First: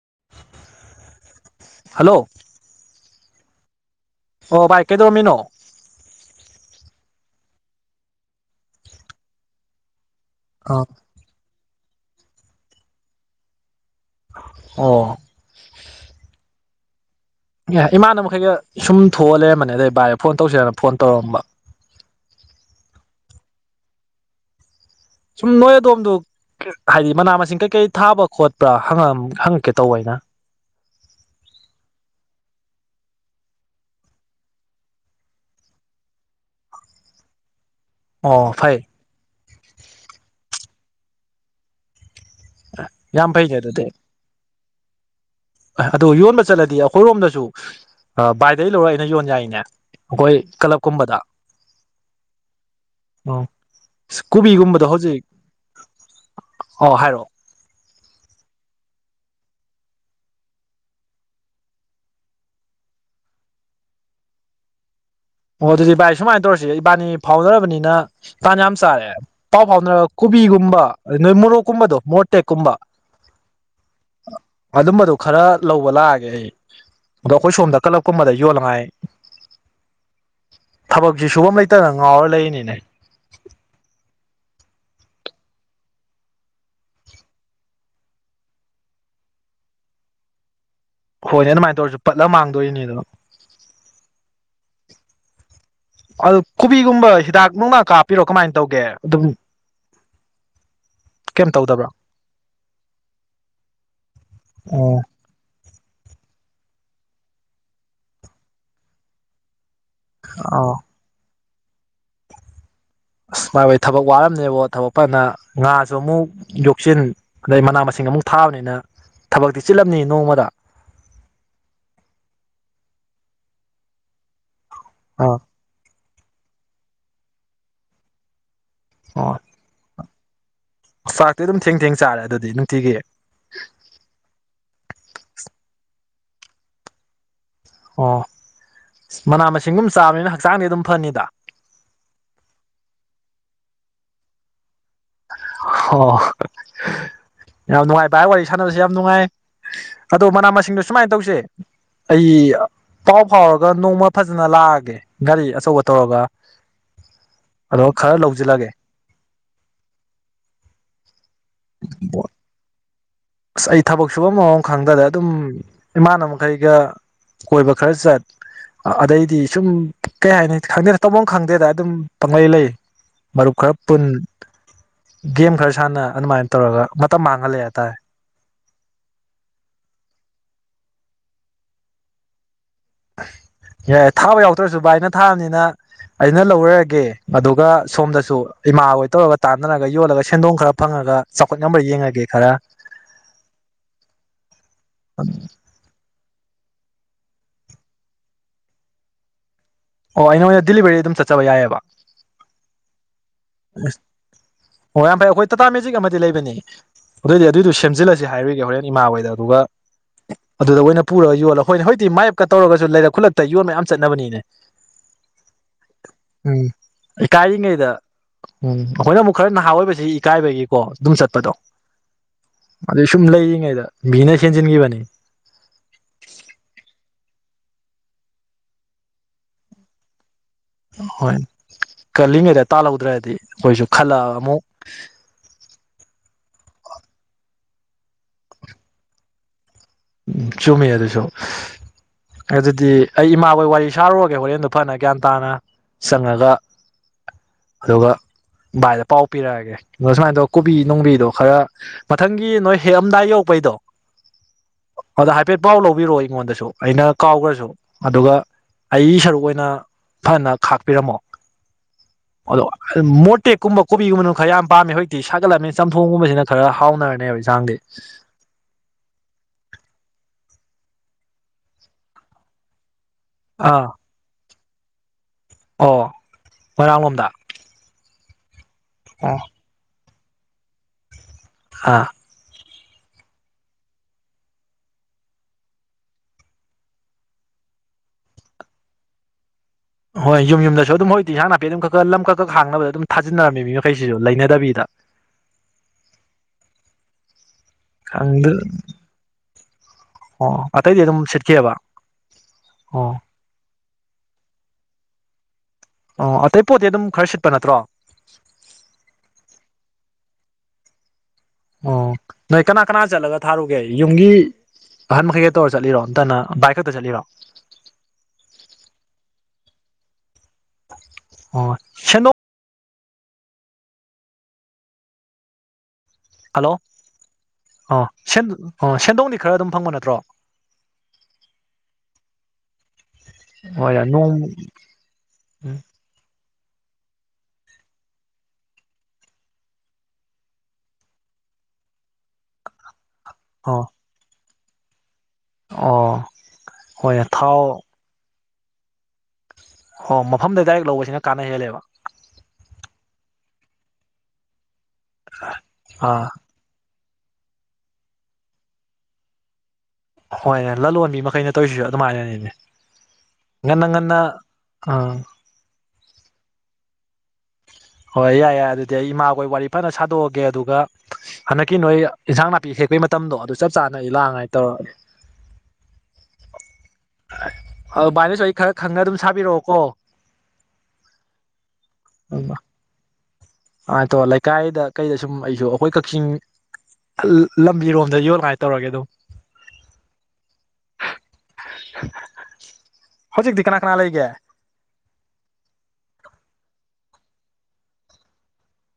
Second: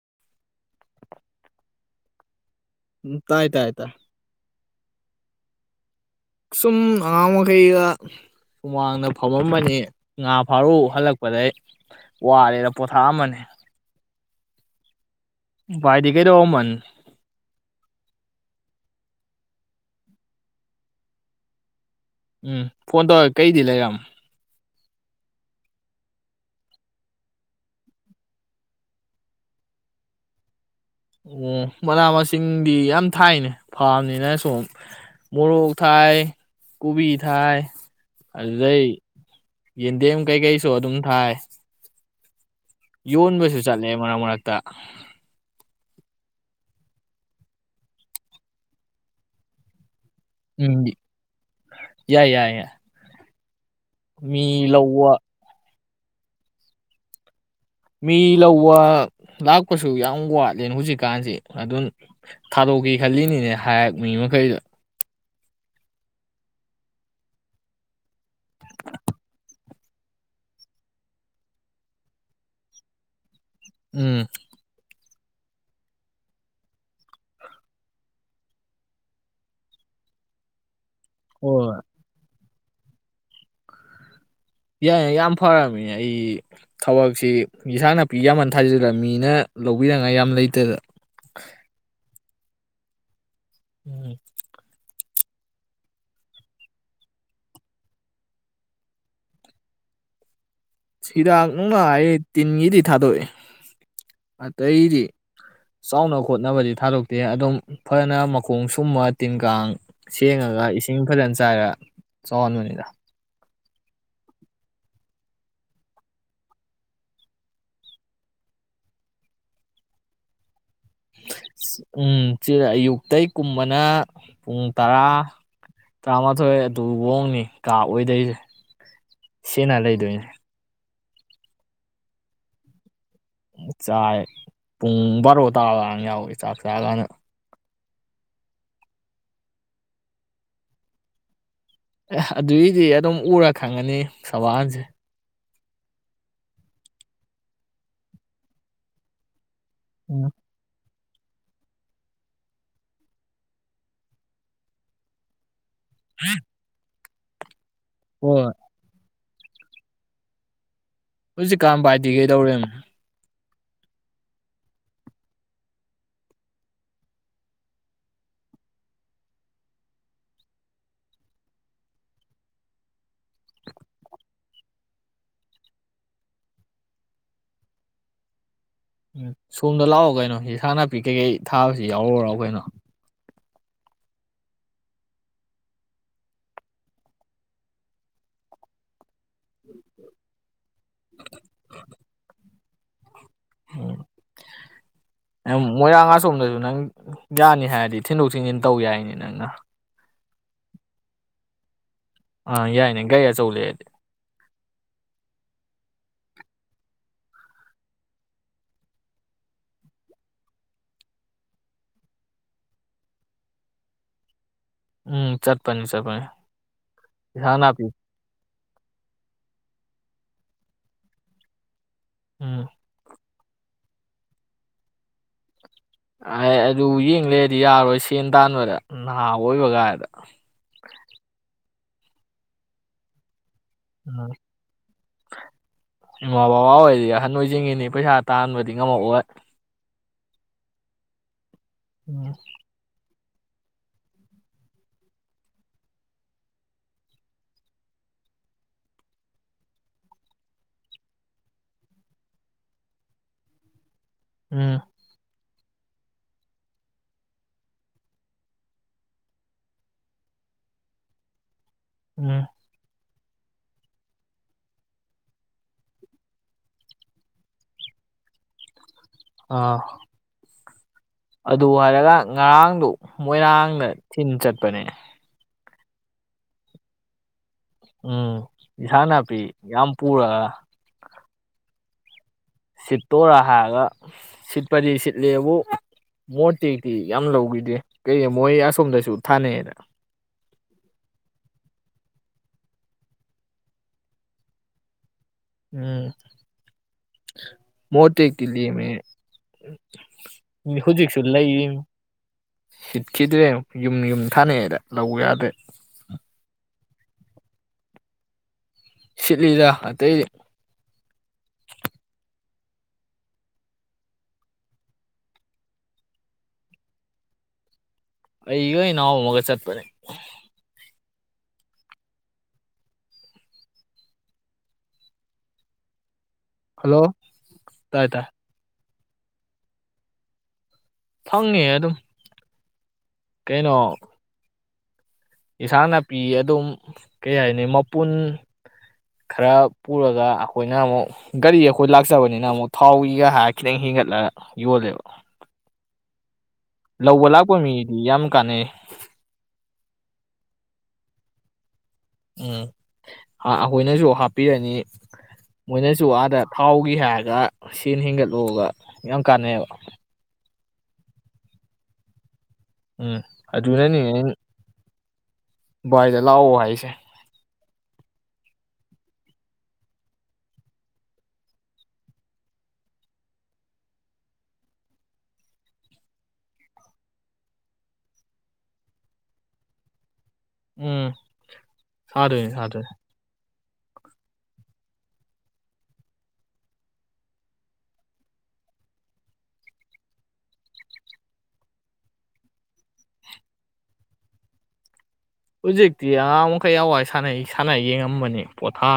[inaudible] Hello ꯎꯝ ꯇꯥꯏ ꯇꯥꯏ ꯇꯥꯏ ꯑꯣ ꯚꯥꯏ ꯀꯩꯗꯧꯔꯝꯃꯤꯅꯣ꯫ ꯁꯨꯝ ꯑꯉꯥꯡ ꯃꯈꯩꯒ ꯁꯨꯃꯥꯡꯅ ꯐꯝꯃꯝꯕꯅꯦ꯫ ꯉꯥ ꯐꯥꯔꯨ ꯍꯜꯂꯛꯄꯗꯩ꯫ ꯋꯥꯔꯦꯅ ꯄꯣꯊꯥ ꯑꯃꯕꯅꯦ ꯑꯣ ꯥꯚꯥꯏꯗꯤ ꯀꯩꯗꯧꯔꯝꯕ ꯑꯦ ꯏꯃꯥꯅ ꯃꯈꯩꯒ ꯁꯨꯝ ꯊꯣꯛꯑ ꯂꯩꯔꯝꯕꯅꯦ ꯑꯗꯩ ꯕꯥꯥꯏ ꯐꯣꯟ ꯇꯧꯁꯦꯔꯅ ꯐꯣꯟ ꯇꯧꯔꯝꯕ꯫ ꯎꯝ ꯐꯣꯟ ꯇꯧꯔꯒꯦ ꯀꯩꯗꯤ ꯂꯩꯔꯝ ꯁꯨꯝ ꯅꯣꯏ ꯑꯗꯣꯝꯗ ꯍꯥꯏꯗꯤ ꯃꯅꯥ ꯃꯁꯤꯡ ꯀꯩꯀꯩ ꯊꯥꯕꯥ ꯈꯣꯠꯄ꯭ꯔꯥ ꯍꯪꯉꯛ ꯍꯪꯉꯛꯀꯦ ꯇꯧꯕ ꯑꯩꯅ꯫ ꯑꯣ ꯃꯅꯥ ꯃꯁꯤꯡꯗꯤ ꯌꯥꯝ ꯊꯥꯏꯅꯦ ꯐꯥꯝꯅꯤꯅ ꯁꯨꯝ ꯃꯣꯔꯣꯛ ꯊꯥꯏ ꯀꯣꯕꯤ ꯊꯥꯏ꯫ ꯑꯣ ꯐꯩ ꯑꯗꯨꯗꯩ꯫ ꯌꯦꯟꯗꯦꯝ ꯀꯩ ꯀꯩꯁꯨ ꯑꯗꯨꯝ ꯊꯥꯏ ꯌꯥꯝ ꯐꯩꯅꯦ ꯌꯣꯟꯕꯁꯨ ꯆꯠꯂꯦ ꯃꯔꯛ ꯃꯔꯛ ꯨ ꯇ ꯑꯗꯣ ꯌꯣꯟꯕ ꯆꯠꯂꯗꯤ ꯑꯩꯈꯣꯏꯔꯣꯝꯗꯁꯨ ꯕꯥꯏꯗꯩ ꯂꯧꯔ ꯑꯩꯅ ꯌꯣꯟ ꯌꯥꯏꯅꯦ꯫ ꯑꯩꯈꯣꯏ ꯀꯂꯞ ꯎꯝ ꯀꯨꯝꯕꯗ ꯌꯥꯏ ꯌꯥꯏ ꯌꯥꯏ ꯑꯥ ꯃꯤ ꯀꯣꯕꯤꯒꯨꯝꯕꯗꯣ ꯂꯧꯕ ꯍꯧꯖꯤꯛ ꯑꯣ ꯍꯥꯏꯔꯛꯑꯣ ꯃꯤ ꯂꯧꯕ ꯂꯥꯛꯄꯁꯨ ꯌꯥꯝ ꯋꯥꯠꯂꯦꯅ ꯍꯧꯖꯤꯛꯀꯥꯟꯁꯤ ꯑꯗꯨ ꯊꯥꯗꯣꯛꯀꯦ ꯈꯜꯂꯤꯅꯤꯅꯦ ꯍꯥꯏꯔ ꯃꯤ ꯃꯈꯩꯗ ꯑꯣ ꯑꯗꯨꯗꯤ ꯚꯥꯏ ꯁꯨꯃꯥꯏ ꯇꯧꯔꯁꯤ ꯏꯕꯥꯅꯤ ꯐꯥꯎꯅꯔꯕꯅꯤꯅ ꯇꯥꯟ ꯌꯥꯝ ꯆꯥꯔꯦ ꯄꯥꯎ ꯐꯥꯎꯅꯔ ꯀꯣꯕꯤꯒꯨꯝꯕ ꯅꯣꯏ ꯃꯣꯔꯣꯛ ꯀꯨꯝꯕꯗꯣ ꯃꯣꯔꯣꯛꯇꯦꯛ ꯀꯨꯝꯕ ꯎꯝ ꯈꯔ ꯂꯧꯕ ꯂꯥꯛꯑꯒꯦ ꯑꯩ ꯑꯗꯣ ꯑꯩꯈꯣꯏ ꯁꯣꯝꯗ ꯀꯂꯞ ꯀꯨꯝꯕꯗ ꯌꯣꯜꯂꯉꯥꯏ ꯊꯕꯛꯁꯤ ꯁꯨꯐꯝ ꯍꯣꯏ ꯂꯩꯇꯅ ꯉꯥꯎꯔ ꯂꯩꯔꯤꯅꯤ ꯑꯦ ꯌꯥꯏ ꯌꯥꯝ ꯐꯔꯝꯃꯤ ꯑꯩ ꯊꯕꯛꯁꯤ ꯏꯟꯁꯥꯡ ꯅꯥꯄꯤ ꯌꯥꯝꯃꯟ ꯊꯥꯖꯤꯜꯂꯝꯃꯤꯅ ꯂꯧꯕꯤꯅꯉꯥꯏ ꯌꯥꯝ ꯂꯩꯇꯗ ꯍꯣꯏꯅꯦ ꯑꯗꯨꯃꯥꯏ ꯇꯧꯔꯁꯨ ꯄꯠꯂ ꯃꯥꯡꯗꯣꯏꯅꯤꯗꯣ ꯎꯝ ꯑꯗꯨ ꯀꯣꯕꯤꯒꯨꯝꯕ ꯍꯤꯗꯥꯛ ꯅꯨꯡꯗꯥꯛ ꯀꯥꯞꯄꯤꯔꯣ ꯀꯃꯥꯏ ꯇꯧꯒꯦ ꯗꯨꯝ ꯍꯤꯗꯥꯛ ꯅꯨꯡꯗꯥꯛ ꯑꯩ ꯇꯤꯟꯒꯤꯗꯤ ꯊꯥꯗꯣꯛꯑꯥ ꯑꯣ ꯑꯇꯩꯗꯤ ꯆꯥꯎꯅ ꯈꯣꯠꯅꯕꯗꯤ ꯊꯥꯗꯣꯛꯇꯦ ꯑꯗꯨꯝ ꯐꯅ ꯃꯈꯣꯡ ꯁꯨꯝꯃ ꯇꯤꯟ ꯀꯥꯡ ꯁꯦꯡꯉꯒ ꯑꯥ ꯏꯁꯤꯡ ꯐꯖꯟ ꯆꯥꯎꯍꯟꯕꯅꯤꯗ ꯕꯥꯏ ꯍꯣꯏ ꯊꯕꯛ ꯋꯥꯔꯝꯅꯦꯕꯣ ꯊꯕꯛ ꯐꯅ ꯉꯥꯁꯨ ꯑꯃꯨꯛ ꯌꯣꯛꯁꯤꯟ ꯑꯗꯩ ꯃꯅꯥ ꯃꯁꯤꯡ ꯑꯃꯨꯛ ꯊꯥꯕꯅꯤꯅ ꯊꯕꯛꯇꯤ ꯆꯤꯜꯂꯝꯅꯤ ꯅꯣꯡꯃꯗ ꯎꯝ ꯆꯤꯟꯂꯤ ꯑꯌꯨꯛꯇꯩ ꯀꯨꯝꯕꯅ ꯄꯨꯡ ꯇꯔꯥ ꯑꯥ ꯇꯔꯥꯃꯥꯊꯣꯏ ꯑꯗꯨꯋꯣꯡꯅꯤ ꯀꯥ ꯑꯣꯏꯗꯣꯏꯁꯦ ꯑꯣ ꯁꯤꯅ ꯂꯩꯗꯣꯏꯅꯦ ꯆꯥꯛꯇꯤ ꯑꯗꯨꯝ ꯊꯦꯡ ꯊꯦꯡ ꯆꯥꯔꯦ ꯑꯗꯨꯗꯤ ꯅꯨꯡꯇꯤꯒꯤ ꯆꯥꯏ ꯄꯨꯡ ꯕꯥꯔꯣ ꯇꯥꯕꯒ ꯌꯥꯎꯋꯤ ꯆꯥꯛ ꯆꯥ ꯀꯥꯟꯗ ꯑꯣ ꯃꯅꯥ ꯃꯁꯤꯡꯒꯨꯝ ꯆꯥꯕꯅꯤꯅ ꯍꯛꯆꯥꯡꯗꯤ ꯑꯗꯨꯝ ꯐꯅꯤꯗ ꯑꯦ ꯑꯗꯨꯏꯗꯤ ꯑꯗꯨꯝ ꯎꯔ ꯈꯪꯉꯅꯤ ꯁꯕꯥꯟꯁꯦ ꯑꯣ ꯌꯥꯝ ꯅꯨꯡꯉꯥꯏ ꯚꯥꯏ ꯋꯥꯔꯤ ꯁꯥꯟꯅꯕꯁꯤꯦ ꯌꯥꯝ ꯅꯨꯡꯉꯥꯏ ꯑꯗꯣ ꯎꯝ ꯃꯅꯥ ꯃꯁꯤꯡꯗꯨ ꯁꯨꯃꯥꯏꯅ ꯇꯧꯁꯦ ꯑꯩ ꯄꯥꯎ ꯐꯥꯎꯔꯒ ꯅꯣꯡꯃ ꯐꯖꯅ ꯂꯥꯛꯑꯒꯦ ꯒꯥꯔꯤ ꯑꯆꯧꯕ ꯇꯣꯒ ꯑꯗꯣ ꯈꯔ ꯍꯣꯏ ꯂꯧꯖꯤꯜꯂꯒꯦ ꯍꯧꯖꯤꯛꯀꯟ ꯕꯥꯏꯗꯤ ꯀꯩꯗꯧꯔꯦꯅꯣ ꯑꯁ ꯑꯩ ꯊꯕꯛ ꯁꯨꯕꯃꯃꯝ ꯈꯪꯗꯗ ꯑꯗꯨꯝ ꯏꯃꯥꯟꯅꯕ ꯃꯈꯩꯒ ꯀꯣꯏꯕ ꯈꯔ ꯆꯠ ꯑꯗꯩꯗꯤ ꯁꯨꯝ ꯀꯩ ꯍꯥꯏꯅꯤ ꯈꯪꯗꯦ ꯇꯐꯝ ꯑꯃ ꯈꯪꯗꯦꯗ ꯑꯗꯨꯝ ꯄꯪꯂꯪꯂꯩ ꯂꯩ ꯃꯔꯨꯞ ꯈꯔ ꯄꯨꯟ ꯒꯦꯝ ꯈꯔ ꯁꯥꯟꯅ ꯑꯗꯨꯃꯥꯏꯅ ꯇꯧꯔꯒ ꯃꯇꯝ ꯃꯥꯡꯍꯜꯂꯦ ꯍꯥꯏꯇꯥꯔꯦ ꯎꯝ ꯁꯣꯝꯗ ꯂꯥꯛꯑꯣ ꯀꯩꯅꯣ ꯍꯁꯥꯡ ꯅꯥꯄꯤ ꯀꯩꯀꯩ ꯊꯥꯕꯁꯤ ꯌꯥꯎꯔꯔꯣ ꯀꯩꯅꯣ ꯌꯥꯏ ꯊꯥꯕ ꯌꯥꯎꯗ꯭ꯔꯁꯨ ꯚ ꯑꯩꯅ ꯊꯥꯕꯅꯤꯅ ꯑꯩꯅ ꯂꯧꯔꯔꯒꯦ ꯑꯗꯨꯒ ꯁꯣꯝꯗꯁꯨ ꯏꯃꯥ ꯍꯣꯏ ꯇꯧꯔꯒ ꯇꯥꯟꯅꯔꯒ ꯌꯣꯜꯂꯒ ꯁꯦꯟꯗꯣꯡ ꯈꯔ ꯐꯪꯉꯒ ꯆꯥꯎꯈꯠ ꯉꯝꯕꯔ ꯌꯦꯡꯉꯒꯦ ꯈꯔ ꯎꯝ ꯃꯣꯏꯔꯥꯡ ꯉꯥ ꯁꯣꯝꯗꯁꯨ ꯅꯪ ꯌꯥꯅꯤ ꯍꯥꯏꯔꯗꯤ ꯊꯤꯟꯗꯣꯛ ꯊꯤꯟꯖꯤꯟ ꯇꯧ ꯌꯥꯏꯅꯤ ꯅꯪꯅ ꯑꯣ ꯑꯩ ꯅꯉꯣꯟꯗ ꯗꯤꯜꯂꯤꯕꯦꯔꯤ ꯑꯗꯨꯝ ꯆꯠꯆꯕ ꯌꯥꯏꯑꯦꯕ ꯑ ꯌꯥꯏꯅꯦ [unintelligible] ꯆꯧ ꯂꯩꯔꯗꯤ ꯑꯣ ꯌꯥꯝ ꯐꯩ ꯑꯩꯈꯣꯏ ꯇꯥꯇꯥ ꯃꯦꯖꯤꯛ ꯑꯃꯗꯤ ꯂꯩꯕꯅꯤ ꯑꯗꯨꯑꯣꯏꯗꯤ ꯑꯗꯨꯏꯗꯨꯣ ꯁꯦꯝꯖꯤꯜꯂꯁꯤ ꯍꯥꯏꯔꯒꯦ ꯍꯣꯔꯦꯟ ꯏꯃꯥ ꯍꯣꯏꯗ ꯑꯗꯨꯒ ꯑꯗꯨꯗ ꯑꯣꯏꯅ ꯄꯨꯔꯒ ꯌꯣꯜꯂꯒ ꯑꯩꯈꯣꯏꯅ ꯍꯖꯤꯛꯇꯤ ꯃꯥꯥꯏꯞꯀ ꯇꯧꯔꯒꯁꯨ ꯂꯩꯔꯛ ꯈꯨꯜꯂꯛꯇ ꯌꯣꯟꯕ ꯃꯌꯥꯝ ꯆꯠꯅꯕꯅꯤꯅꯦ ꯎꯝ ꯆꯠꯄꯅꯤ ꯆꯠꯄꯅꯤ ꯎꯝ ꯏꯟꯖꯥꯡ ꯅꯥꯄꯤ ꯏꯀꯥꯏꯔꯤꯉꯩꯗ ꯎꯝ ꯑꯩꯈꯣꯏꯅ ꯑꯃꯨꯛ ꯈꯔ ꯅꯍꯥ ꯑꯣꯏꯕꯁꯤ ꯏꯀꯥꯏꯕꯒꯤꯀꯣ ꯑꯗꯨꯝ ꯆꯠꯄꯗꯣ꯫ ꯎꯝ ꯑꯗꯨ ꯁꯨꯝ ꯂꯩꯔꯤ ꯃꯤꯅ ꯍꯦꯟꯖꯤꯟꯒꯤꯕꯅꯤ ꯑꯦ ꯑꯗꯨ ꯌꯦꯡꯂꯩꯔꯗꯤ ꯌꯥꯔꯣꯏ ꯁꯦꯟ ꯇꯥꯟꯕꯗ ꯅꯍꯥ ꯑꯣꯏꯕ ꯀꯥꯏꯗ ꯍꯣꯏ ꯀꯜꯂꯤꯉꯩꯗ ꯇꯥꯜꯍꯧꯗ꯭ꯔꯗꯤ ꯑꯩꯈꯣꯏꯁꯨ ꯎꯝ ꯈꯜꯂꯛꯑ ꯑꯃꯨꯛ ꯏꯃꯥ ꯕꯕꯥ ꯑꯣꯏꯔꯗꯤ ꯑꯍꯟ ꯑꯣꯏꯖꯤꯡꯉꯤꯅꯤ ꯄꯩꯁꯥ ꯇꯥꯟꯕꯗꯤ ꯉꯝꯃꯛꯑꯣꯏ꯫ ꯎꯝ ꯆꯨꯝꯃꯤ ꯑꯗꯨꯁꯨ ꯎꯝ ꯑꯗꯨꯗꯤ ꯑꯩ ꯏꯃꯥꯈꯣꯏ ꯋꯥꯔꯤ ꯁꯥꯔꯨꯔꯒꯦ ꯍꯣꯔꯦꯟꯗꯨꯣ ꯐꯅ ꯒ꯭ꯌꯥꯟ ꯇꯥꯅ ꯆꯪꯉꯒ ꯑꯗꯨꯒ ꯚꯥꯏꯗ ꯄꯥꯎ ꯄꯤꯔꯛꯑꯒꯦ ꯑ ꯁꯨꯃꯥꯏꯅ ꯇꯧ ꯀꯣꯕꯤ ꯅꯨꯡꯕꯤꯗꯣ ꯈꯔ ꯃꯊꯪꯒꯤ ꯅꯣꯏ ꯍꯦꯛꯑꯝꯗꯥꯏ ꯌꯧꯔꯛꯄꯩꯗꯣ ꯎꯝ ꯑꯗ ꯍꯥꯏꯐꯦꯠ ꯄꯥꯎ ꯂꯧꯕꯤꯔꯛꯑꯣ ꯑꯩꯉꯣꯟꯗꯁꯨ ꯑꯩꯅ ꯀꯥꯎꯈ꯭ꯔꯁꯨ ꯑꯗꯨꯒ ꯑꯩ ꯁꯔꯨꯛ ꯑꯣꯏꯅ ꯐꯅ ꯈꯥꯛꯄꯤꯔꯝꯃꯣ ꯎꯝ [inaudible] ꯃꯣꯔꯇꯦꯛꯀꯨꯝꯕ ꯀꯣꯕꯤꯒꯨꯝꯕꯅ ꯈꯔ ꯌꯥꯝ ꯄꯥꯝꯃꯦ ꯍꯧꯖꯤꯛꯇꯤ ꯁꯥꯒꯠꯂꯕꯃꯤꯅꯤꯅ ꯆꯝꯊꯣꯡꯒꯨꯝꯕꯁꯤꯅ ꯈꯔ ꯍꯥꯎꯅꯔꯅꯦꯕ ꯌꯦꯟꯁꯥꯡꯗꯤ ꯑꯥ ꯑꯗꯨ ꯍꯥꯏꯔꯒ ꯉꯔꯥꯡꯗꯨ ꯑꯥ ꯃꯣꯏꯔꯥꯡꯗ ꯊꯤꯟ ꯆꯠ ꯃꯅꯦ ꯑꯣ ꯃꯣꯏꯔꯥꯡ ꯂꯣꯝꯗ ꯎꯝ ꯏꯁꯥꯡꯅꯄꯤ ꯌꯥꯝ ꯄꯨꯔꯒ ꯍꯥ ꯁꯤꯠꯇꯣꯔ ꯍꯥꯏꯔꯒ ꯁꯤꯠꯄꯗꯤ ꯁꯤꯠꯂꯦꯕꯨ ꯃꯣꯠꯇꯦꯛꯇꯤ ꯌꯥꯝ ꯂꯧꯈꯤꯗ꯭ꯔꯦ ꯀꯩ ꯃꯣꯏ ꯑꯁꯣꯝꯗꯁꯨ ꯊꯥꯅꯩꯑꯅ ꯍꯣꯏ ꯌꯨꯝ ꯌꯨꯝꯗꯁꯨ ꯑꯗꯨꯝ ꯍꯣꯏꯗꯤ ꯏꯟꯁꯥꯡ ꯅꯥꯄꯤ ꯑꯗꯨꯝ ꯂꯝ ꯈꯔꯥ ꯈꯔꯥ ꯍꯥꯡꯅꯕꯗ ꯑꯗꯨꯝ ꯊꯥꯖꯤꯟꯅꯔꯝꯃꯤ ꯃꯤ ꯃꯈꯩꯁꯤꯁꯨ ꯂꯩꯅꯗꯕꯤꯗ ꯎꯝ ꯃꯣ ꯇꯦꯛꯇꯤ ꯈꯪꯗꯦ ꯂꯦꯝꯃꯦ ꯑꯣ ꯑꯇꯩꯗꯤ ꯍꯧꯖꯤꯛꯁꯨ ꯑꯗꯨꯝ ꯂꯩꯔꯤ ꯁꯤꯠꯀꯦꯕ ꯑꯣ ꯁꯤꯠꯈꯤꯗ꯭ꯔꯦ ꯌꯨꯝ ꯌꯨꯝ ꯊꯥꯅꯩꯑꯦꯗ ꯂꯧ ꯌꯥꯗ꯭ꯔꯦ ꯑꯣ ꯑꯇꯩ ꯄꯣꯠꯇꯤ ꯑꯗꯨꯝ ꯈꯔ ꯁꯤꯠꯄ ꯅꯠꯇ꯭ꯔꯣ ꯁꯤꯠꯂꯤꯗ ꯑꯇꯩꯗꯤ ꯑꯣ ꯅꯣꯏ ꯀꯅꯥ ꯀꯅꯥ ꯆꯠꯂꯒ ꯊꯥꯔꯨꯒꯦ ꯌꯨꯝꯒꯤ ꯑꯍꯟ ꯃꯈꯩꯒ ꯇꯧꯔ ꯆꯠꯂꯤꯔꯣ ꯅꯟꯇꯒ ꯕꯥꯏꯛ ꯈꯛꯇ ꯆꯠꯂꯤꯔꯣ ꯑꯩꯒ ꯏꯅꯥꯎ ꯑꯃꯒ ꯆꯠꯄꯅꯦ ꯑꯣ ꯍꯜꯂꯣ ꯑꯥ ꯇꯥꯏ ꯇꯥꯏ ꯑꯣ ꯁꯦꯟꯗꯣꯡꯗꯤ ꯈꯔ ꯑꯗꯨꯝ ꯐꯪꯕ ꯅꯠꯇ꯭ꯔꯣ ꯐꯪꯉꯦ ꯑꯗꯨꯝ ꯍꯣꯏꯅ ꯅꯣ ꯏꯁꯥꯡ ꯅꯥꯄꯤ ꯑꯗꯨꯝ ꯀꯩ ꯍꯥꯏꯅꯤ ꯃꯄꯨꯟ ꯈꯔ ꯄꯨꯔꯒ ꯑꯩꯈꯣꯏꯅ ꯑꯃꯨꯛ ꯒꯥꯔꯤ ꯑꯩꯈꯣꯏ ꯂꯥꯛꯆꯕꯅꯤꯅ ꯑꯃꯨꯛ ꯊꯥꯎꯒꯤ ꯒ ꯍꯥꯑ ꯈꯤꯇꯪ ꯑꯣ ꯍꯦꯟꯒꯠꯂ ꯌꯣꯜꯂꯦꯕ ꯑꯥ ꯂꯧꯕ ꯂꯥꯛꯄ ꯃꯤꯗꯤ ꯌꯥꯝ ꯀꯥꯟꯅꯩ ꯑꯣ ꯃꯐꯝꯗ ꯗꯥꯏꯔꯦꯛ ꯂꯧꯕꯁꯤꯅ ꯀꯥꯟꯅ ꯍꯦꯜꯂꯦꯕ ꯎꯝ ꯑꯩꯈꯣꯏꯅꯁꯨ ꯍꯥꯞꯄꯤꯔꯅꯤ ꯃꯣꯏꯅꯁꯨ ꯑꯥ ꯑꯥꯗ ꯊꯥꯎꯒꯤ ꯍꯥꯏ ꯁꯦꯟ ꯍꯦꯟꯒꯠꯂꯨꯒ ꯌꯥꯝ ꯀꯥꯟꯅꯩꯑꯕ ꯍꯣꯏꯅꯦ ꯂꯂꯣꯟꯕꯤ ꯃꯈꯩꯅ ꯇꯧꯔꯤꯁꯤꯁꯨ ꯑꯗꯨꯃꯥꯏꯅꯅꯤꯅꯦ ꯎꯝ ꯉꯟꯅ ꯑꯗꯨꯅꯅꯤ ꯉꯟꯅ ꯑꯩꯅ ꯑ ꯂꯥꯛꯑꯣ ꯍꯥꯏꯁꯦ ꯍꯣꯏ ꯌꯥꯏ ꯌꯥꯏ ꯑꯗꯨꯗꯤ ꯑꯩ ꯏꯃꯥꯈꯣꯏ ꯋꯥꯔꯤ ꯐꯅ ꯁꯥꯗꯣꯛꯑꯒꯦ ꯑꯗꯨꯒ ꯍꯟꯗꯛꯀꯤ ꯅꯣꯏ ꯏꯟꯁꯥꯡ ꯅꯥꯄꯤ ꯍꯦꯛꯄꯒꯤ ꯃꯇꯝꯗꯣ ꯑꯗꯨ ꯆꯞ ꯆꯥꯅ ꯑꯩ ꯂꯥꯡꯉꯥꯏ ꯇꯧꯔꯒꯦ ꯑꯗꯨ ꯚꯥꯏꯅꯁꯨ ꯑꯩ ꯈꯔ ꯈꯪꯅ ꯑꯗꯨꯝ ꯁꯥꯕꯤꯔꯛꯑꯣꯀꯣ ꯎꯝ ꯁꯥꯗꯣꯏꯅꯦ ꯁꯥꯗꯣꯏꯅꯦ ꯑꯗꯣ ꯂꯩꯀꯥꯏꯗ ꯀꯩꯗ ꯁꯨꯝ ꯑꯩꯁꯨ ꯑꯩꯈꯣꯏ ꯀꯛꯆꯤꯡ ꯂꯝꯕꯤꯔꯣꯝꯗ ꯌꯣꯜꯉꯥꯏ ꯇꯧꯔꯒꯦ ꯑꯗꯨꯝ ꯍꯧꯖꯤꯛꯇꯤ ꯀꯅꯥ ꯀꯅꯥ ꯂꯩꯒꯦ ꯍꯨꯖꯤꯛꯇꯤ ꯑꯉꯥꯡ ꯃꯈꯩ ꯋꯥ ꯁꯥꯟꯅꯩ ꯁꯥꯟꯅ ꯌꯦꯡꯉꯝꯕꯅꯤ ꯄꯣꯊꯥ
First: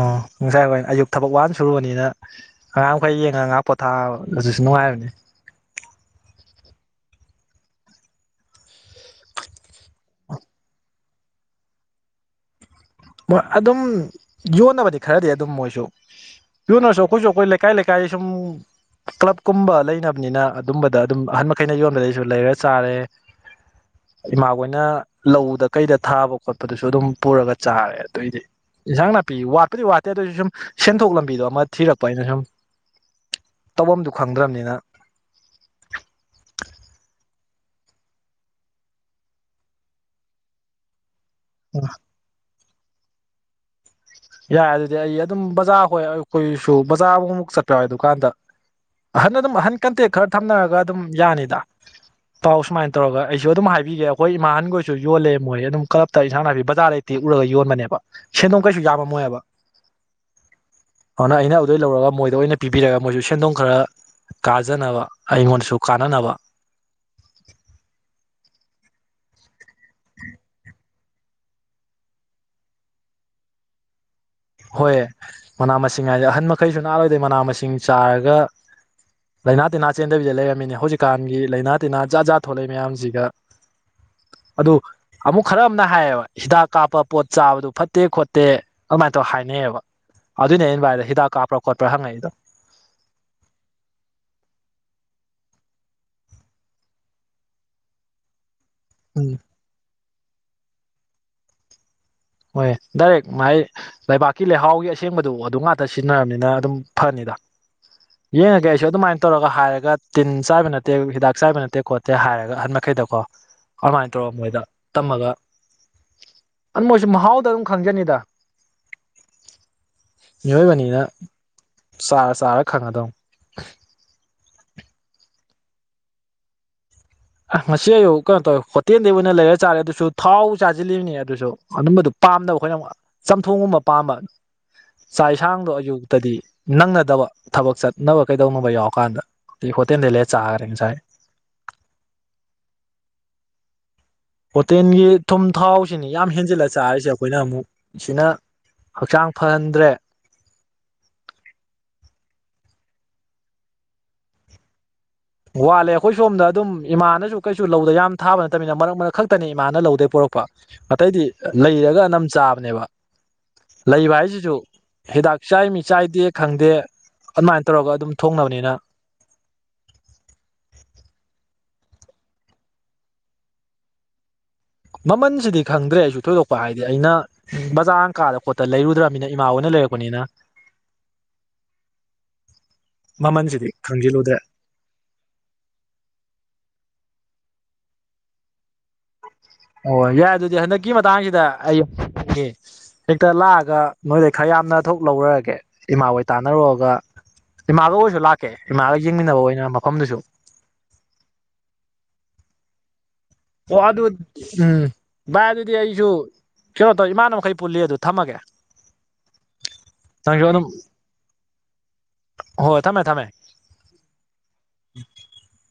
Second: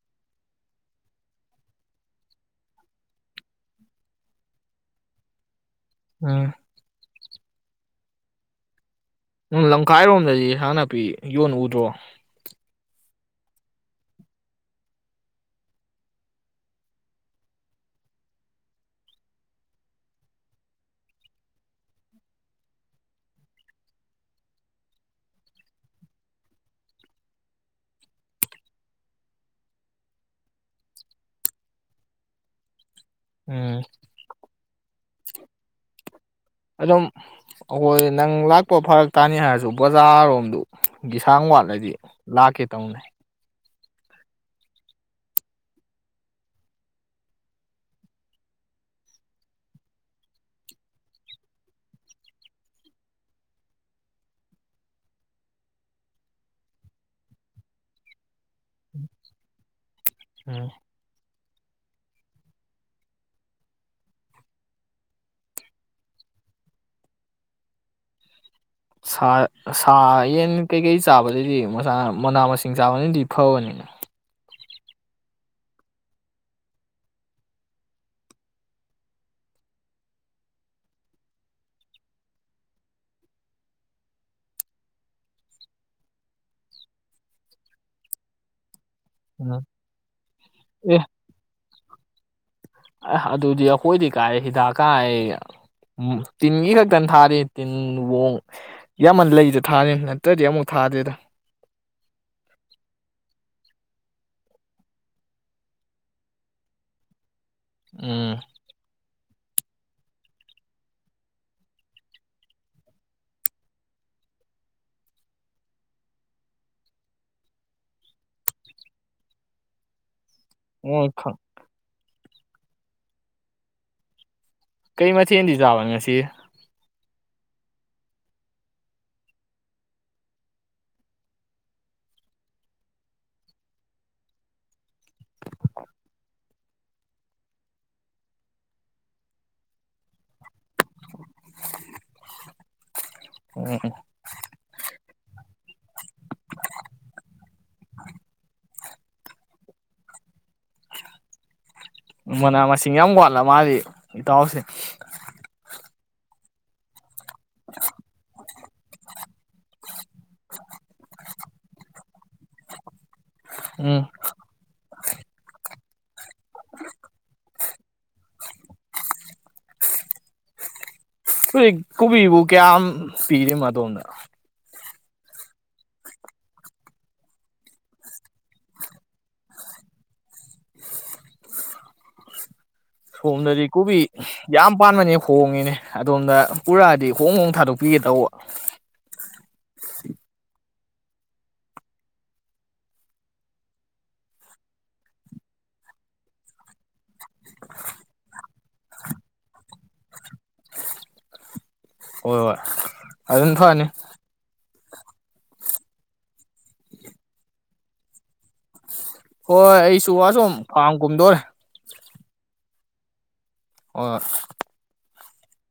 ꯑꯣ ꯉꯁꯥꯏ ꯋꯥꯏ ꯑꯌꯨꯛ ꯊꯕꯛ ꯋꯥꯅ ꯁꯨꯔꯨꯕꯅꯤꯅ ꯑꯉꯥꯡ ꯃꯈꯩ ꯌꯦꯡꯉꯒ ꯉꯥꯏꯍꯥꯛ ꯄꯣꯊꯥ ꯑꯗꯨꯁꯨ ꯅꯨꯡꯉꯥꯏꯕꯅꯤ꯫ ꯎꯝ ꯎꯝ ꯂꯝꯈꯥꯏꯔꯣꯝ ꯗꯗꯤ ꯍꯦꯟꯖꯥꯡ ꯅꯥꯄꯤ ꯌꯣꯟ ꯎꯗ꯭ꯔꯣ꯫ ꯃꯣꯏ ꯑꯗꯨꯝ ꯌꯣꯟꯅꯕꯗꯤ ꯈꯔꯗꯤ ꯑꯗꯨꯝ ꯃꯣꯏꯁꯨ ꯌꯣꯟꯅꯔꯁꯨ ꯑꯩꯈꯣꯏꯁꯨ ꯑꯩꯈꯣꯏ ꯂꯩꯀꯥꯏ ꯂꯩꯀꯥꯏ ꯁꯨꯝ ꯀ꯭ꯂꯞ ꯀꯨꯝꯕ ꯂꯩꯅꯕꯅꯤꯅ ꯑꯗꯨꯝꯕꯗ ꯑꯗꯨꯝ ꯑꯍꯟ ꯃꯈꯩꯅ ꯌꯣꯟꯕꯗꯩꯁꯨ ꯂꯩꯔ ꯆꯥꯔꯦ ꯏꯃꯥꯈꯣꯏꯅ ꯂꯧꯗ ꯀꯩꯗ ꯊꯥꯕ ꯈꯣꯠꯄꯗꯨꯁꯨ ꯑꯗꯨꯝ ꯄꯨꯔ ꯆꯥꯔꯦ ꯑꯗꯨꯏꯗꯤ ꯏꯟꯁꯥꯡ ꯅꯥꯄꯤ ꯋꯥꯠꯄꯗꯤ ꯋꯥꯠꯇꯦ ꯑꯗꯨꯑꯣꯏꯁꯨ ꯁꯨꯝ ꯁꯦꯟꯊꯣꯛ ꯂꯝꯕꯤꯗꯣ ꯑꯃ ꯊꯤꯔꯛꯄ ꯑꯩꯅ ꯁꯨꯝ ꯎꯝ ꯇꯧꯕꯝꯗꯨ ꯈꯪꯗ꯭ꯔꯝꯅꯤꯅ꯫ ꯑꯈꯣꯏ ꯅꯪ ꯂꯥꯛꯄ ꯐꯔꯛ ꯇꯥꯅꯤ ꯍꯥꯏꯖꯨ ꯕꯖꯥꯔꯔꯣꯝꯗꯨ ꯏꯁꯥꯡ ꯋꯥꯠꯂꯗꯤ ꯂꯥꯛꯀꯦ꯫ ꯇꯧꯅꯩ ꯌꯥꯏ ꯑꯗꯨꯗꯤ ꯑꯩ ꯑꯗꯨꯝ ꯕꯥꯖꯔ ꯍꯣꯏ ꯑꯩꯈꯣꯏꯁꯨ ꯕꯥꯖꯔ ꯑꯃꯨꯛ ꯑꯃꯨꯛ ꯆꯠꯄ ꯌꯧꯋꯦ ꯑꯗꯨꯀꯥꯟꯗ ꯑꯍꯟ ꯑꯗꯨꯝ ꯑꯍꯟ ꯀꯣꯟꯇꯦꯛ ꯈꯔ ꯊꯝꯅꯔꯒ ꯑꯗꯨꯝ ꯌꯥꯅꯤꯗ ꯄꯥꯎ ꯁꯨꯃꯥꯢ ꯇꯧꯔꯒ ꯑꯩꯁꯨ ꯑꯗꯨꯝ ꯍꯥꯏꯕꯤꯒꯦ ꯑꯩꯈꯣꯏ ꯏꯃꯥ ꯑꯍꯟ ꯈꯣꯏꯁꯨ ꯌꯣꯟꯂꯦ ꯃꯣꯏ ꯑꯗꯨꯝ ꯀꯨꯜꯞꯇ ꯏꯟꯖꯥꯡ ꯅꯥꯄꯤ ꯕꯥꯖꯔ ꯗꯩ ꯇꯦꯛꯎꯔꯒ ꯌꯣꯟꯕꯅꯦꯕ ꯁꯦꯟꯗꯣꯡ ꯀꯩꯁꯨ ꯌꯥꯝꯕ ꯃꯣꯏꯕ ꯎꯝ ꯑꯗꯨꯅ ꯑꯩꯅ ꯑꯗꯨꯗꯩ ꯂꯧꯔꯒ ꯃꯣꯏꯗ ꯑꯣꯏꯅ ꯄꯤꯕꯤꯔꯒ ꯃꯣꯏꯁꯨ ꯁꯦꯟꯗꯣꯡ ꯈꯔ ꯀꯥꯖꯅꯕ ꯑꯩꯉꯣꯟꯗꯁꯨ ꯀꯥꯟꯅꯅꯕ꯫ ꯁꯥ ꯁꯥ ꯌꯦꯟ ꯀꯩꯀꯩ ꯆꯥꯕꯥꯗꯩꯗꯤ ꯃꯅꯥ ꯃꯁꯤꯡ ꯆꯥꯕꯅꯗꯤ ꯐꯥꯕꯅꯤꯅꯦ꯫ ꯍꯣꯏ ꯃꯅꯥ ꯃꯁꯤꯡ ꯍꯥꯏꯁꯦ ꯑꯍꯟ ꯃꯈꯩꯁꯨ ꯅꯥꯔꯣꯏꯗꯣꯏ ꯃꯅꯥ ꯃꯁꯤꯡ ꯆꯥꯔꯒ ꯂꯩꯥꯏꯅꯥ ꯇꯤꯟꯅꯥ ꯆꯦꯟꯗꯕꯤꯗ ꯂꯩꯔꯝꯃꯤꯅꯦ ꯍꯧꯖꯤꯛꯀꯥꯟꯒꯤ ꯂꯥꯏꯅꯥ ꯇꯤꯟꯅꯥ ꯖꯥꯠ ꯖꯥꯠ ꯊꯣꯛꯂꯛꯏ ꯃꯌꯥꯝꯁꯤꯒ ꯑꯗꯨ ꯑꯃꯨꯛ ꯈꯔ ꯑꯃꯅ ꯍꯥꯏꯌꯦꯕ ꯍꯤꯗꯥꯛ ꯀꯥꯞꯄ ꯄꯣꯠ ꯆꯥꯕꯗꯨ ꯐꯠꯇꯦ ꯈꯣꯠꯇꯦ ꯑꯗꯨꯃꯥꯏꯅ ꯎꯝ ꯍꯥꯏꯅꯩꯑꯦꯕ ꯑꯗꯨꯏꯅꯦ ꯑꯩꯅ ꯚꯥꯏꯗ ꯍꯤꯗꯥꯛ ꯀꯥꯞꯄꯔꯥ ꯈꯣꯠꯄ꯭ꯔꯥ ꯍꯪꯉꯛꯏꯗꯣ ꯑ ꯑꯗꯨꯗꯤ ꯑꯩꯈꯣꯏꯗꯤ ꯀꯥꯏ ꯍꯤꯗꯥꯛ ꯀꯥꯏ ꯇꯤꯟꯒꯤ ꯈꯛꯇꯅ ꯊꯥꯔꯤ ꯇꯤꯟꯋꯣꯡ ꯌꯥꯝꯃꯟ ꯎꯝ ꯂꯩꯁꯦ ꯊꯥꯔꯤꯝ ꯑꯇꯩꯗꯤ ꯑꯃꯨꯛ ꯊꯥꯗꯦꯗ ꯍꯣꯏ ꯗꯥꯏꯔꯦꯛ ꯃꯥꯥꯏ ꯂꯩꯕꯥꯛꯀꯤ ꯂꯩꯍꯥꯎꯒꯤ ꯑꯁꯦꯡꯕꯗꯨ ꯑꯗꯨꯝ ꯉꯥꯛꯇ ꯁꯤꯖꯤꯟꯅꯔꯕꯅꯤꯅ ꯑꯗꯨꯝ ꯐꯅꯤꯗ ꯎꯝ ꯌꯦꯪꯉꯥꯒꯦ ꯑꯩꯁꯨ ꯑꯗꯨꯃꯥꯏ ꯇꯧꯔꯒ ꯍꯥꯏꯔꯒ ꯇꯤꯟ ꯆꯥꯏꯕ ꯅꯠꯇꯦ ꯍꯤꯗꯥꯛ ꯆꯥꯏꯕ ꯅꯠꯇꯦ ꯈꯣꯠꯇꯦ ꯍꯥꯏꯔꯒ ꯑꯍꯟ ꯃꯈꯩꯗꯀꯣ ꯑꯗꯨꯃꯥꯏꯅ ꯇꯧꯔ ꯃꯣꯏꯗ ꯇꯝꯃꯒ ꯃꯣꯏ ꯃꯍꯥꯎꯗ ꯑꯗꯨꯝ ꯈꯪꯖꯅꯤꯗ ꯃꯤꯑꯣꯏꯕꯅꯤꯅ ꯑꯣ ꯈꯪ ꯆꯥꯔ ꯆꯥꯔ ꯈꯪꯉꯗꯧ ꯀꯩ ꯃꯊꯦꯜꯗꯤ ꯆꯥꯕꯅꯤ ꯉꯁꯤ ꯉꯁꯤ ꯑꯌꯨꯛ ꯀꯩꯅꯣ ꯇꯧꯔꯦ ꯍꯣꯇꯦꯜꯗꯒꯤ ꯑꯣꯏꯅ ꯂꯩꯔ ꯆꯥꯔꯦ ꯑꯗꯨꯁꯨ ꯊꯥꯎ ꯆꯥꯁꯤꯜꯂꯤꯕꯅꯤ ꯑꯗꯨꯁꯨ ꯑꯗꯨꯝꯕꯗꯨ ꯄꯥꯝꯗꯅꯕ ꯑꯩꯈꯣꯏꯅ ꯆꯝꯊꯣꯡꯒꯨꯝꯕ ꯄꯥꯝꯕ ꯆꯥꯛ ꯌꯦꯁꯥꯡꯗꯣ ꯑꯌꯨꯛꯇꯗꯤ ꯅꯪꯅꯗꯕ ꯊꯕꯛ ꯆꯠꯅꯕ ꯀꯩꯗꯧꯅꯕ ꯌꯥꯎꯔꯀꯥꯟꯗ ꯍꯣꯇꯦꯜꯗꯩ ꯂꯩꯔ ꯆꯥꯈ꯭ꯔꯦ ꯉꯁꯥꯏ ꯑꯣꯝ ꯍꯣꯇꯦꯜꯒꯤ ꯊꯨꯝ ꯊꯥꯎꯁꯤꯅꯤ ꯌꯥꯝ ꯍꯦꯟꯖꯤꯜꯂ ꯆꯥꯔꯤꯁꯦ ꯑꯩꯈꯣꯏꯅ ꯑꯃꯨꯛ ꯁꯤꯅ ꯍꯛꯆꯥꯡ ꯐꯍꯟꯗ꯭ꯔꯦ ꯃꯅꯥ ꯃꯁꯤꯡ ꯌꯥꯝ ꯋꯥꯠꯂ ꯃꯥꯗꯤ ꯏꯇꯥꯎꯁꯦ ꯋꯥꯠꯂꯦ ꯑꯩꯈꯣꯏ ꯁꯣꯝꯗ ꯑꯗꯨꯝ ꯏꯃꯥꯅꯁꯨ ꯀꯩꯁꯨ ꯂꯧꯗ ꯌꯥꯝ ꯊꯥꯕ ꯅꯠꯇꯕꯅ ꯃꯔꯛ ꯃꯔꯛ ꯈꯛꯇꯅꯤ ꯏꯃꯥꯅ ꯂꯧꯗꯩ ꯄꯣꯔꯛꯄ ꯑꯇꯩꯗꯤ ꯂꯩꯔꯒ ꯑꯅꯝ ꯆꯥꯕꯅꯦꯕ ꯎꯝ ꯂꯩꯕ ꯍꯥꯏꯁꯤꯁꯨ ꯍꯤꯗꯥꯛ ꯆꯥꯢꯃꯤ ꯆꯥꯏꯗꯦ ꯈꯪꯗꯦ ꯑꯗꯨꯃꯥꯏꯅ ꯇꯧꯔꯒ ꯑꯗꯨꯝ ꯊꯣꯡꯅꯕꯅꯤꯅ ꯍꯧꯖꯤꯛ ꯀꯣꯕꯤꯕꯨ ꯀꯌꯥꯝ ꯄꯤꯔꯤ ꯑꯗꯣꯝꯗ ꯃꯃꯜꯁꯤꯗꯤ ꯈꯪꯗ꯭ꯔꯦ ꯑꯩꯁꯨ ꯊꯣꯏꯗꯣꯛꯄ ꯍꯥꯏꯗꯤ ꯑꯩꯅ ꯕꯖꯥꯔ ꯀꯥꯗ ꯈꯣꯠꯇ ꯂꯩꯔꯨꯗ꯭ꯔꯕꯅꯤꯅ ꯏꯃꯥꯍꯣꯏꯅ ꯂꯩꯔꯛꯄꯅꯤꯅ ꯁꯣꯝꯗꯗꯤ ꯃꯃꯜꯁꯤꯗꯤ ꯀꯣꯕꯤ ꯈꯪꯖꯤꯜꯂꯨꯗ꯭ꯔꯦ ꯌꯥꯝ ꯄꯥꯟꯕꯅꯦ ꯍꯣꯡꯉꯤꯅꯦ ꯑꯗꯣꯝꯗ ꯄꯨꯔꯛꯑꯗꯤ ꯈꯣꯡ ꯍꯣꯡ ꯊꯥꯗꯣꯛꯄꯤꯒꯦ ꯇꯧꯕ ꯑꯣ ꯌꯥꯏ ꯑꯗꯨꯗꯤ ꯍꯟꯗꯛꯀꯤ ꯃꯇꯥꯡꯁꯤꯗ ꯑꯩ ꯍꯦꯛꯇ ꯂꯥꯛꯑꯒ ꯅꯣꯏꯗ ꯈꯔ ꯌꯥꯝꯅ ꯊꯣꯛ ꯂꯧꯔꯒꯦ ꯏꯃꯥ ꯍꯣꯏ ꯇꯥꯟꯅꯔꯨꯔꯑꯒ ꯏꯃꯥꯒ ꯑꯣꯏꯣꯏꯔꯁꯨ ꯂꯥꯛꯀꯦ ꯏꯃꯥꯒ ꯌꯦꯡꯃꯤꯟꯅꯕ ꯑꯣꯏꯅ ꯃꯐꯝꯗꯨꯁꯨ ꯍꯣꯢ ꯍꯣꯢ ꯑꯣ ꯑꯗꯨ ꯎꯝ ꯚꯥꯏ ꯑꯗꯨꯗꯤ ꯑꯩꯁꯨ ꯀꯩꯅꯣ ꯇꯧ ꯏꯃꯥꯅꯕ ꯃꯈꯩ ꯄꯨꯜꯂꯤ ꯑꯗꯨ ꯊꯝꯃꯒꯦ ꯍꯣꯏ ꯑꯩꯁꯨ ꯋꯥꯁꯨꯝ ꯐꯥꯝ ꯀꯨꯝꯗꯣꯔꯦ ꯍꯣ ꯊꯃꯦ ꯊꯃꯦ ꯑꯣ [inaudible]